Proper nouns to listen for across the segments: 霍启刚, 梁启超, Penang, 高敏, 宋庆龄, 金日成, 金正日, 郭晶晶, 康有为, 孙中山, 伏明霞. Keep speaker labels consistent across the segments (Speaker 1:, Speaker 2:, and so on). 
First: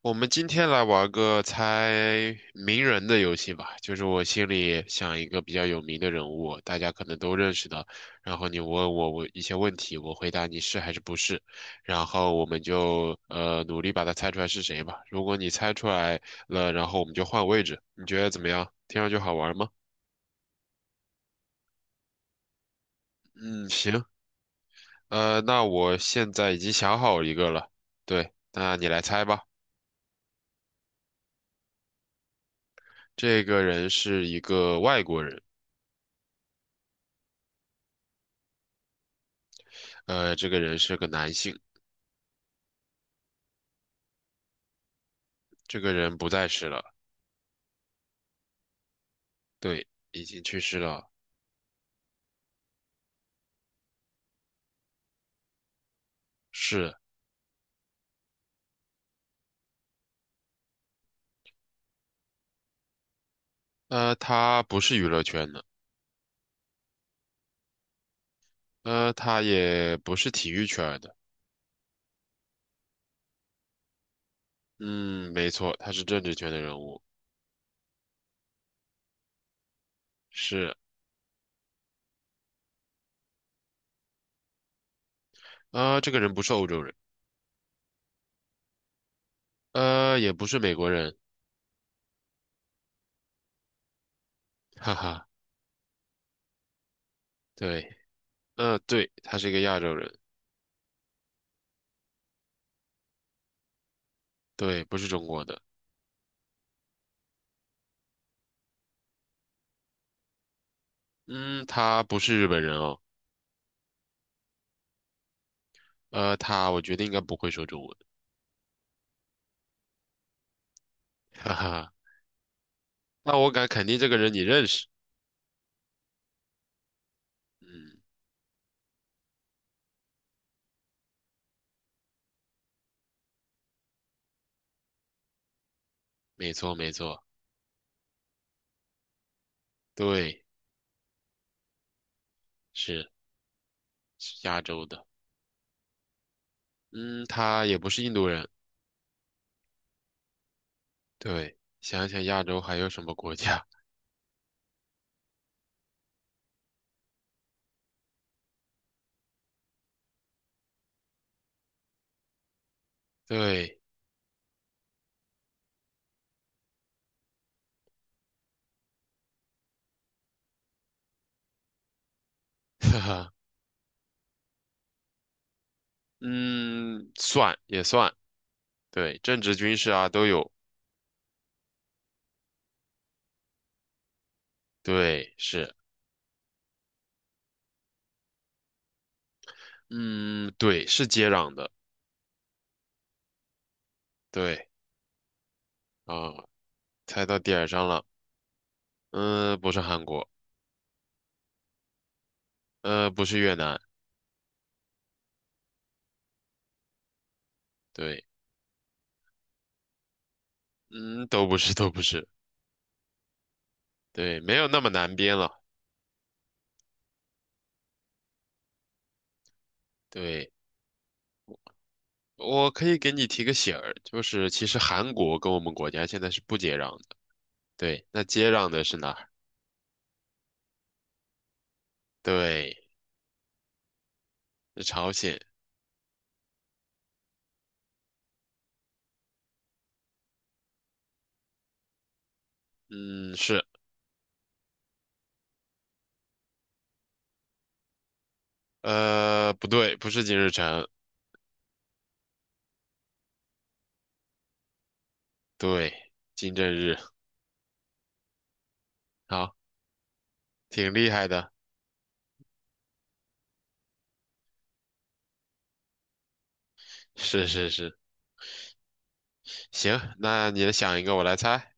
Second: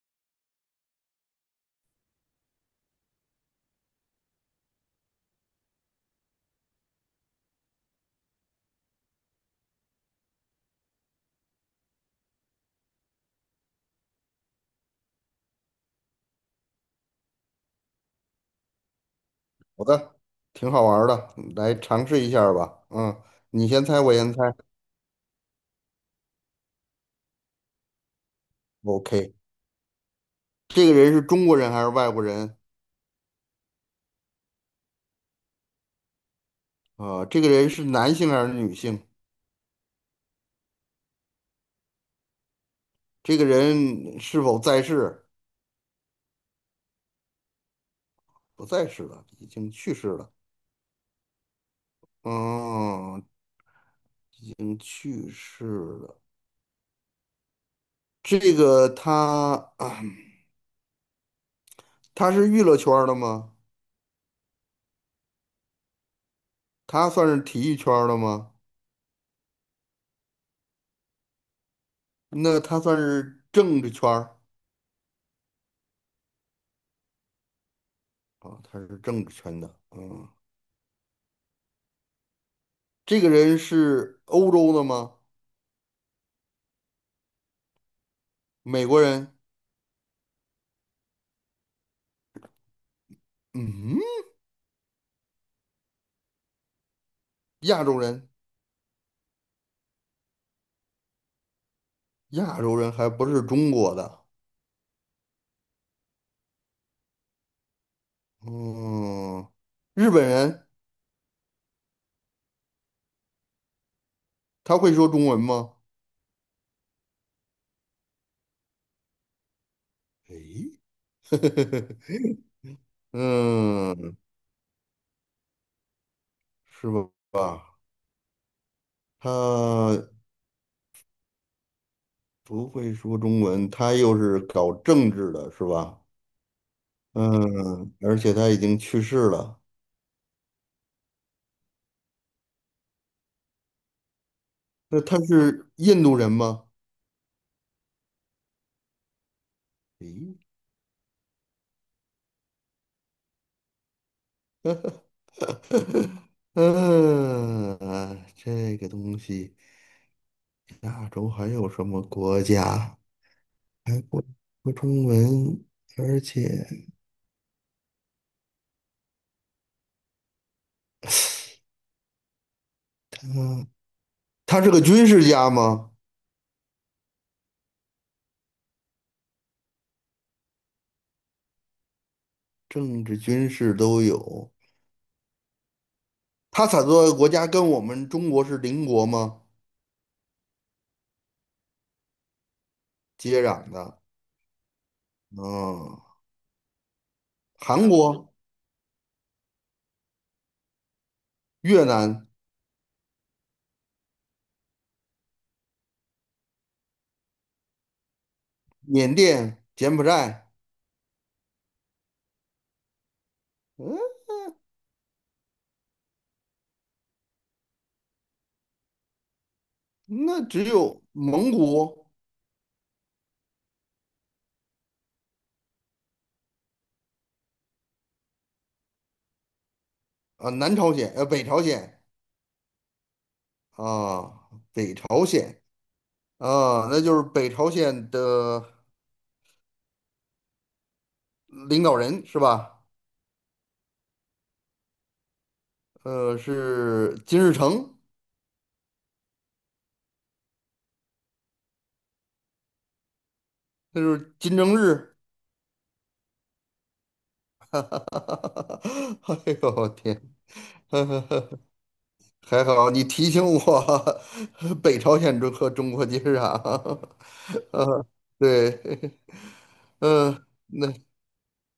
Speaker 1: 我们今天来玩个猜名人的游戏吧，就是我心里想一个比较有名的人物，大家可能都认识的，然后你问我一些问题，我回答你是还是不是，然后我们就努力把它猜出来是谁吧。如果你猜出来了，然后我们就换位置，你觉得怎么样？听上去好玩吗？
Speaker 2: 好的，挺好玩儿的，来尝试一下儿吧。嗯，你
Speaker 1: 嗯，
Speaker 2: 先猜，
Speaker 1: 行，
Speaker 2: 我先猜。
Speaker 1: 那我现在已经想好一个了。对，那你来猜
Speaker 2: OK，
Speaker 1: 吧。
Speaker 2: 这个人是中国人还是外国人？
Speaker 1: 这个人是一个外国人，
Speaker 2: 啊，这个人是男性还是女性？
Speaker 1: 这个人是个男性。
Speaker 2: 这个人是否在世？
Speaker 1: 这个人不在世了，
Speaker 2: 不在世了，已经
Speaker 1: 对，
Speaker 2: 去世
Speaker 1: 已
Speaker 2: 了。
Speaker 1: 经去世了。
Speaker 2: 嗯，已经去世了。
Speaker 1: 是，
Speaker 2: 这个他，他是娱乐圈儿的吗？
Speaker 1: 他不是娱乐圈的，
Speaker 2: 他算是体育圈儿的吗？
Speaker 1: 他也不是体育圈的。
Speaker 2: 那他算是政治圈儿
Speaker 1: 嗯，没错，他是政治圈的人物。
Speaker 2: 啊，他是政治圈的。嗯。
Speaker 1: 是，
Speaker 2: 这个人是欧洲的吗？
Speaker 1: 这个人不是欧洲人，
Speaker 2: 美国人？
Speaker 1: 也不是美国人，
Speaker 2: 嗯，
Speaker 1: 哈哈。
Speaker 2: 亚
Speaker 1: 对，
Speaker 2: 洲人？
Speaker 1: 对，他是一个亚洲人，
Speaker 2: 亚洲人还不是中国的。
Speaker 1: 对，不是中国的。
Speaker 2: 嗯，日本人。
Speaker 1: 嗯，他不是日本人哦，
Speaker 2: 他会说中文吗？
Speaker 1: 他我觉得应该不会说中文，
Speaker 2: 诶，
Speaker 1: 哈哈。那我敢肯定这
Speaker 2: 嗯，
Speaker 1: 个人你认识。
Speaker 2: 是吧？
Speaker 1: 嗯，
Speaker 2: 他不会说中文，他又是搞政治的，是吧？
Speaker 1: 没错，没错，
Speaker 2: 嗯，而且他已经去世了。
Speaker 1: 对，是是亚洲
Speaker 2: 那
Speaker 1: 的。
Speaker 2: 他是印度人吗？
Speaker 1: 嗯，他也不是印度人。
Speaker 2: 诶，
Speaker 1: 对，想想亚洲还有什么国家？
Speaker 2: 嗯，啊这个东西，亚洲还有什么国家
Speaker 1: 对，
Speaker 2: 还不说中文？而且，
Speaker 1: 哈哈，
Speaker 2: 嗯，他是个军事家吗？
Speaker 1: 嗯，算也算。对，政治、军事啊都有。
Speaker 2: 政治、军事都有。
Speaker 1: 对，是，
Speaker 2: 他所在的国家跟我们中国是邻国吗？
Speaker 1: 嗯，对，是接壤的。
Speaker 2: 接壤的。
Speaker 1: 对，
Speaker 2: 嗯，
Speaker 1: 啊，猜到点儿上
Speaker 2: 韩
Speaker 1: 了。
Speaker 2: 国、
Speaker 1: 嗯，不是韩国，
Speaker 2: 越南、
Speaker 1: 不是越南。对，
Speaker 2: 缅甸、柬埔寨，
Speaker 1: 嗯，都不是，都不是。
Speaker 2: 嗯，
Speaker 1: 对，没有那么难编了。
Speaker 2: 那
Speaker 1: 对，
Speaker 2: 只有蒙古
Speaker 1: 我可以给你提个醒儿，就是其实韩国跟我们国家现在是不接壤的。对，那接壤的是哪？
Speaker 2: 啊、南朝鲜、北朝鲜。
Speaker 1: 对，
Speaker 2: 啊，
Speaker 1: 是
Speaker 2: 北
Speaker 1: 朝
Speaker 2: 朝
Speaker 1: 鲜。
Speaker 2: 鲜啊，那就是北朝鲜的领导人是吧？
Speaker 1: 嗯，是，
Speaker 2: 是金日成，
Speaker 1: 不对，不是金日成。
Speaker 2: 那就是金正日。
Speaker 1: 对，金正日。
Speaker 2: 哎
Speaker 1: 好，
Speaker 2: 呦我天，
Speaker 1: 挺厉害的。
Speaker 2: 还好你提醒我，北朝鲜和中国接壤。
Speaker 1: 是是是，
Speaker 2: 呃，对，
Speaker 1: 行，那你
Speaker 2: 那
Speaker 1: 想一个，我来猜。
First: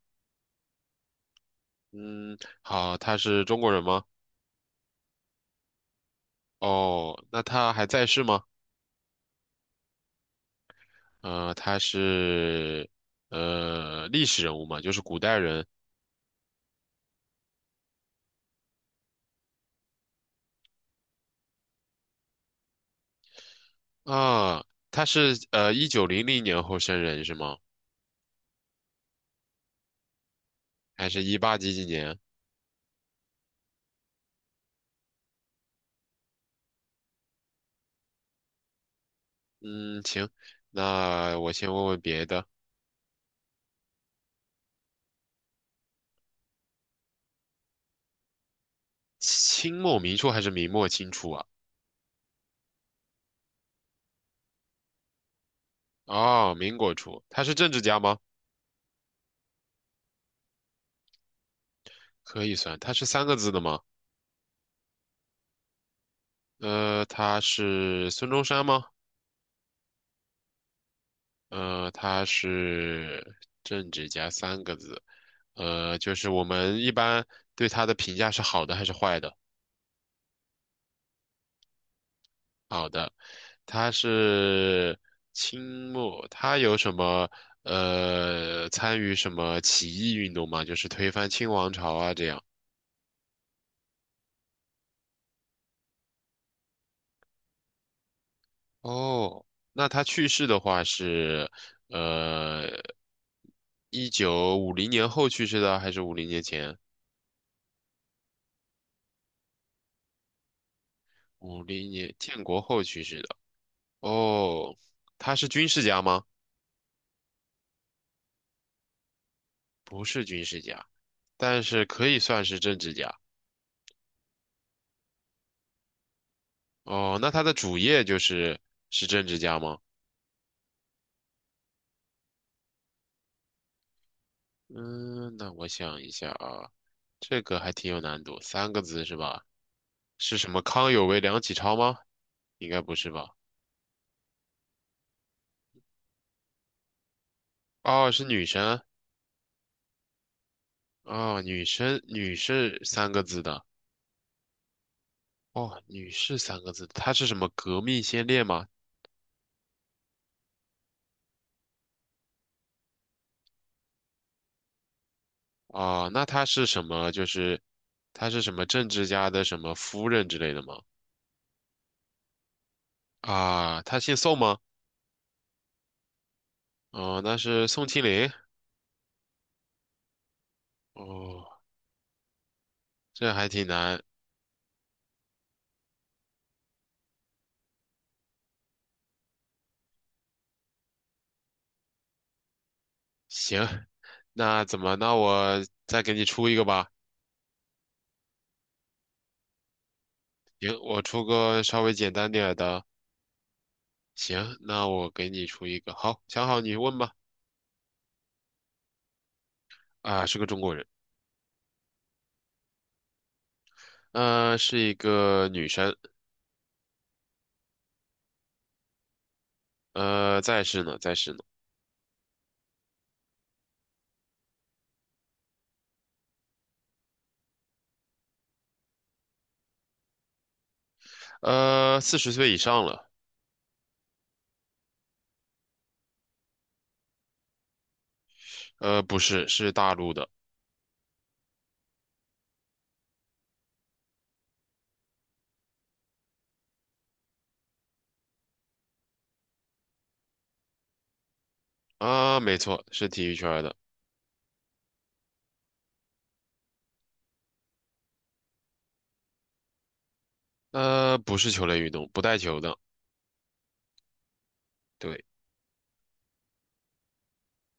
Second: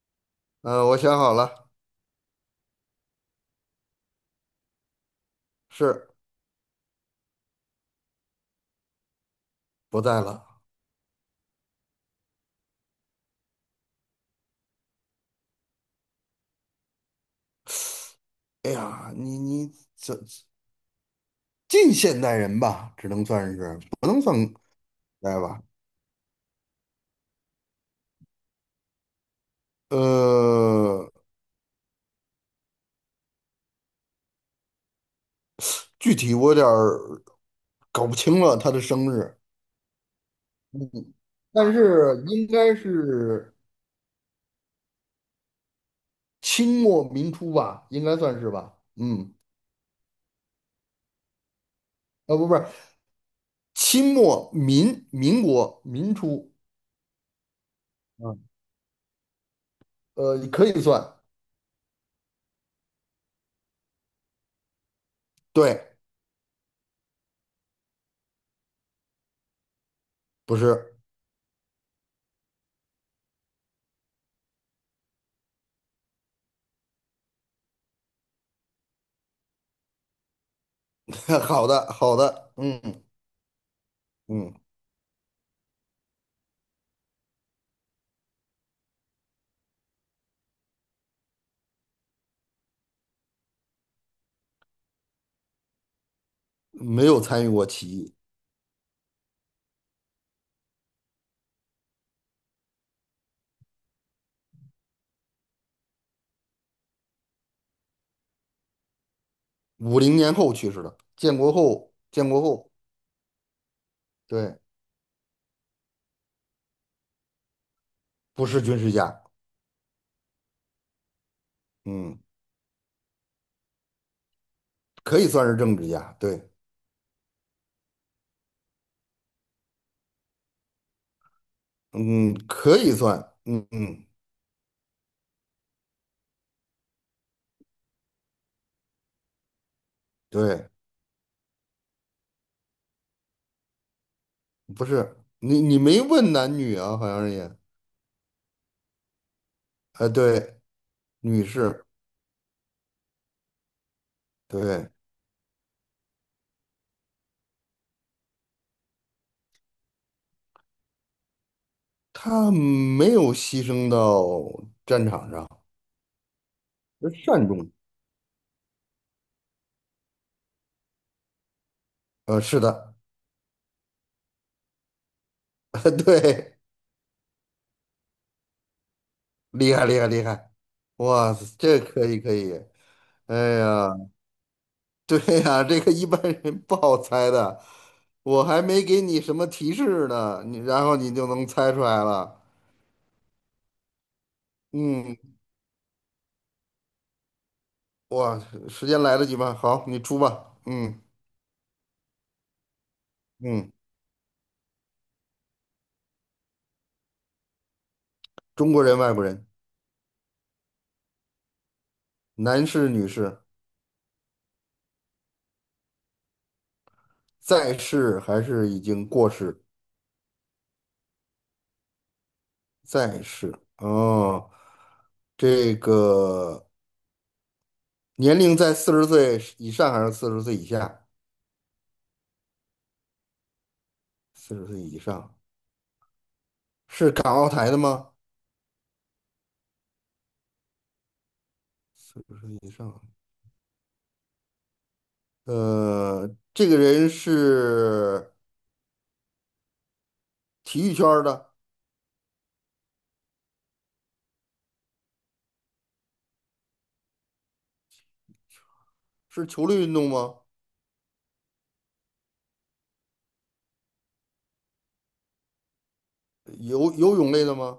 Speaker 2: 呃，我想好了，
Speaker 1: 嗯，好，他是中国人吗？
Speaker 2: 是。
Speaker 1: 哦，那他还在世吗？
Speaker 2: 不在了。
Speaker 1: 他是历史人物嘛，就是古代人
Speaker 2: 哎呀，你这近现代人吧，只能算是不能算古
Speaker 1: 啊。他是
Speaker 2: 代吧。
Speaker 1: 1900年后生人是吗？还
Speaker 2: 呃，
Speaker 1: 是一八几几年？
Speaker 2: 具体我有点儿搞不清了他的生日，
Speaker 1: 嗯，行，那我先
Speaker 2: 但
Speaker 1: 问问
Speaker 2: 是
Speaker 1: 别的。
Speaker 2: 应该是清末民初吧，应该算是吧。嗯，
Speaker 1: 清末民初还是明末清初啊？
Speaker 2: 啊不是，清末民民国民初，
Speaker 1: 哦，民国初，他是政治家吗？
Speaker 2: 嗯，可以算，
Speaker 1: 可以算，他是三个字的吗？
Speaker 2: 对，
Speaker 1: 他是孙中山吗？
Speaker 2: 不是，
Speaker 1: 他是政治家三个字。就是我们一般对他的评价是好的还是坏的？
Speaker 2: 好的好的，
Speaker 1: 好
Speaker 2: 嗯
Speaker 1: 的，他
Speaker 2: 嗯，
Speaker 1: 是清末，他有什么参与什么起义运动吗？就是推翻清王朝啊这样。
Speaker 2: 没有参与过起义，
Speaker 1: 哦，那他去世的话是，呃，1950年后去世的，还是五零年前？
Speaker 2: 50年后去世的，建国
Speaker 1: 五零
Speaker 2: 后
Speaker 1: 年
Speaker 2: 建国
Speaker 1: 建国
Speaker 2: 后，
Speaker 1: 后去世的。
Speaker 2: 对，
Speaker 1: 哦，他是军事家吗？
Speaker 2: 不是军事家，
Speaker 1: 不是军事家，但是可以
Speaker 2: 嗯，
Speaker 1: 算是政治家。
Speaker 2: 可以算是政治家，对。
Speaker 1: 哦，那他的主业就是政治家吗？
Speaker 2: 嗯，可以算，嗯嗯，
Speaker 1: 嗯，那我想一下啊，这个还挺有难度，三个字是吧？是什么
Speaker 2: 对，
Speaker 1: 康有为、梁启超吗？应该不是吧？
Speaker 2: 不是你没问男女啊，好像是也，
Speaker 1: 哦，是女生。
Speaker 2: 哎，对，
Speaker 1: 哦，
Speaker 2: 女
Speaker 1: 女
Speaker 2: 士，
Speaker 1: 生，女士三个字的。
Speaker 2: 对，
Speaker 1: 哦，女士三个字，她是什么革命先烈吗？
Speaker 2: 她没有牺牲到战场上，
Speaker 1: 啊，那她是什
Speaker 2: 是
Speaker 1: 么？就
Speaker 2: 善
Speaker 1: 是
Speaker 2: 终，
Speaker 1: 她是什么政治家的什么夫人之类的吗？
Speaker 2: 是的，
Speaker 1: 啊，她姓宋吗？
Speaker 2: 对，
Speaker 1: 哦，那是宋庆龄。
Speaker 2: 厉害厉害厉害，哇
Speaker 1: 哦，
Speaker 2: 塞，这可以可以，
Speaker 1: 这
Speaker 2: 哎
Speaker 1: 还挺
Speaker 2: 呀，
Speaker 1: 难。
Speaker 2: 对呀，这个一般人不好猜的，我还没给你什么提示呢，然后你就能猜出来了，
Speaker 1: 行，那怎么？那
Speaker 2: 嗯。
Speaker 1: 我再给你出一个吧。
Speaker 2: 哇，时间来得及吗？好，你出吧。
Speaker 1: 行，
Speaker 2: 嗯
Speaker 1: 我出个稍微简单点儿的。
Speaker 2: 嗯，
Speaker 1: 行，那我给你出一个。好，想好你问吧。
Speaker 2: 中国人、外国人，
Speaker 1: 啊，是个中国人，
Speaker 2: 男士、女士，
Speaker 1: 是一个女生。
Speaker 2: 在世还是已经过世？
Speaker 1: 在世呢，
Speaker 2: 在世。哦，这个年龄在四十岁以上还是四十岁以下？
Speaker 1: 40岁以上了。
Speaker 2: 四十岁以上，是港澳台的吗？
Speaker 1: 不是，是大陆的。
Speaker 2: 四十岁以上。这个人是体育圈儿的，
Speaker 1: 啊，没错，是体育圈的。
Speaker 2: 是球类运动吗？
Speaker 1: 不是球类运动，不带球的。对，
Speaker 2: 游泳类的吗？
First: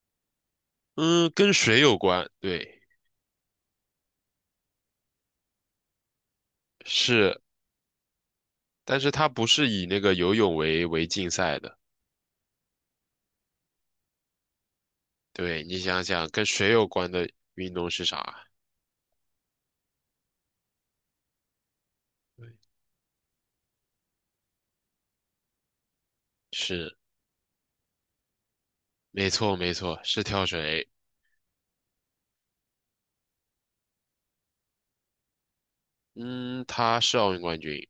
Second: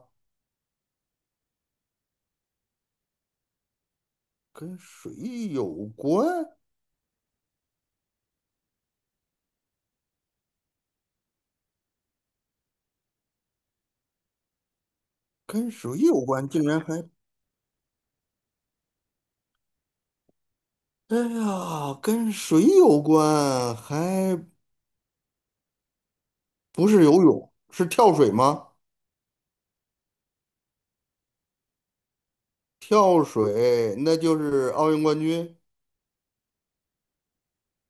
Speaker 1: 嗯，跟水有关，对，
Speaker 2: 跟水有关？
Speaker 1: 是，但是它不是以那个游泳为竞赛的。对，
Speaker 2: 跟
Speaker 1: 你
Speaker 2: 水
Speaker 1: 想
Speaker 2: 有
Speaker 1: 想，跟
Speaker 2: 关，竟
Speaker 1: 水
Speaker 2: 然
Speaker 1: 有
Speaker 2: 还，
Speaker 1: 关的运动是啥？
Speaker 2: 哎呀，跟
Speaker 1: 对，
Speaker 2: 水有关，还不
Speaker 1: 是，
Speaker 2: 是游泳，是跳水吗？
Speaker 1: 没错，没错，是跳水。
Speaker 2: 跳水，那就是奥运冠军，
Speaker 1: 嗯，他是奥运冠军，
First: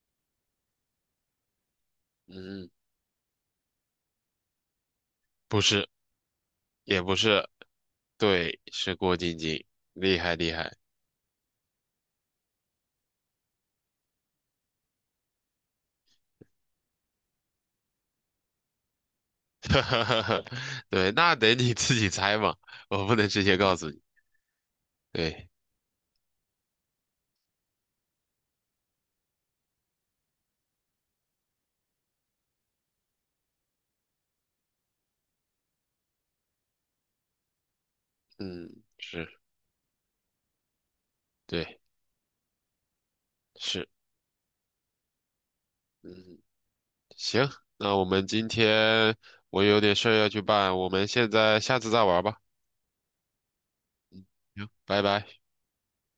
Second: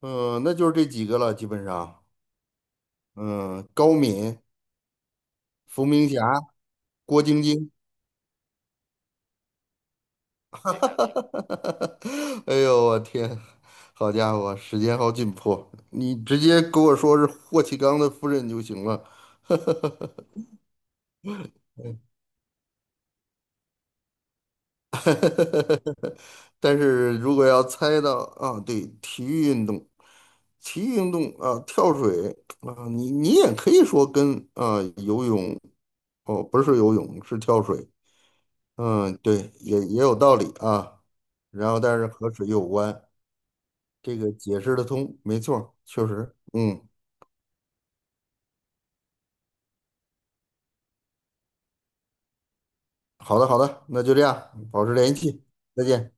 Speaker 2: 嗯、那就是这几个了，基本上，
Speaker 1: 嗯，
Speaker 2: 嗯、高敏、
Speaker 1: 不是，
Speaker 2: 伏明霞、
Speaker 1: 也不
Speaker 2: 郭晶
Speaker 1: 是，
Speaker 2: 晶，
Speaker 1: 对，是郭晶晶，厉害厉害。
Speaker 2: 哎呦，我天，好家伙，时间好紧迫，你直接给我说是霍启刚的夫人就行了，
Speaker 1: 哈哈 哈，对，那得你自己猜嘛，我不能直接告诉你。
Speaker 2: 呵呵
Speaker 1: 对，
Speaker 2: 呵但是如果要猜到啊，对，体育运动，体育运动啊，跳水啊，你也可以说跟啊游泳哦，不是游泳，是跳水，
Speaker 1: 嗯，
Speaker 2: 嗯，
Speaker 1: 是，
Speaker 2: 对，也有道理啊。然
Speaker 1: 对，
Speaker 2: 后但是和水有关，
Speaker 1: 是，
Speaker 2: 这个解释的通，没错儿确实，
Speaker 1: 嗯，
Speaker 2: 嗯，
Speaker 1: 行，那我们今天我有点事儿要去办，我们现在下次再玩吧。
Speaker 2: 好的好的，那就这样，
Speaker 1: 行，
Speaker 2: 保持
Speaker 1: 拜
Speaker 2: 联
Speaker 1: 拜。
Speaker 2: 系，再见。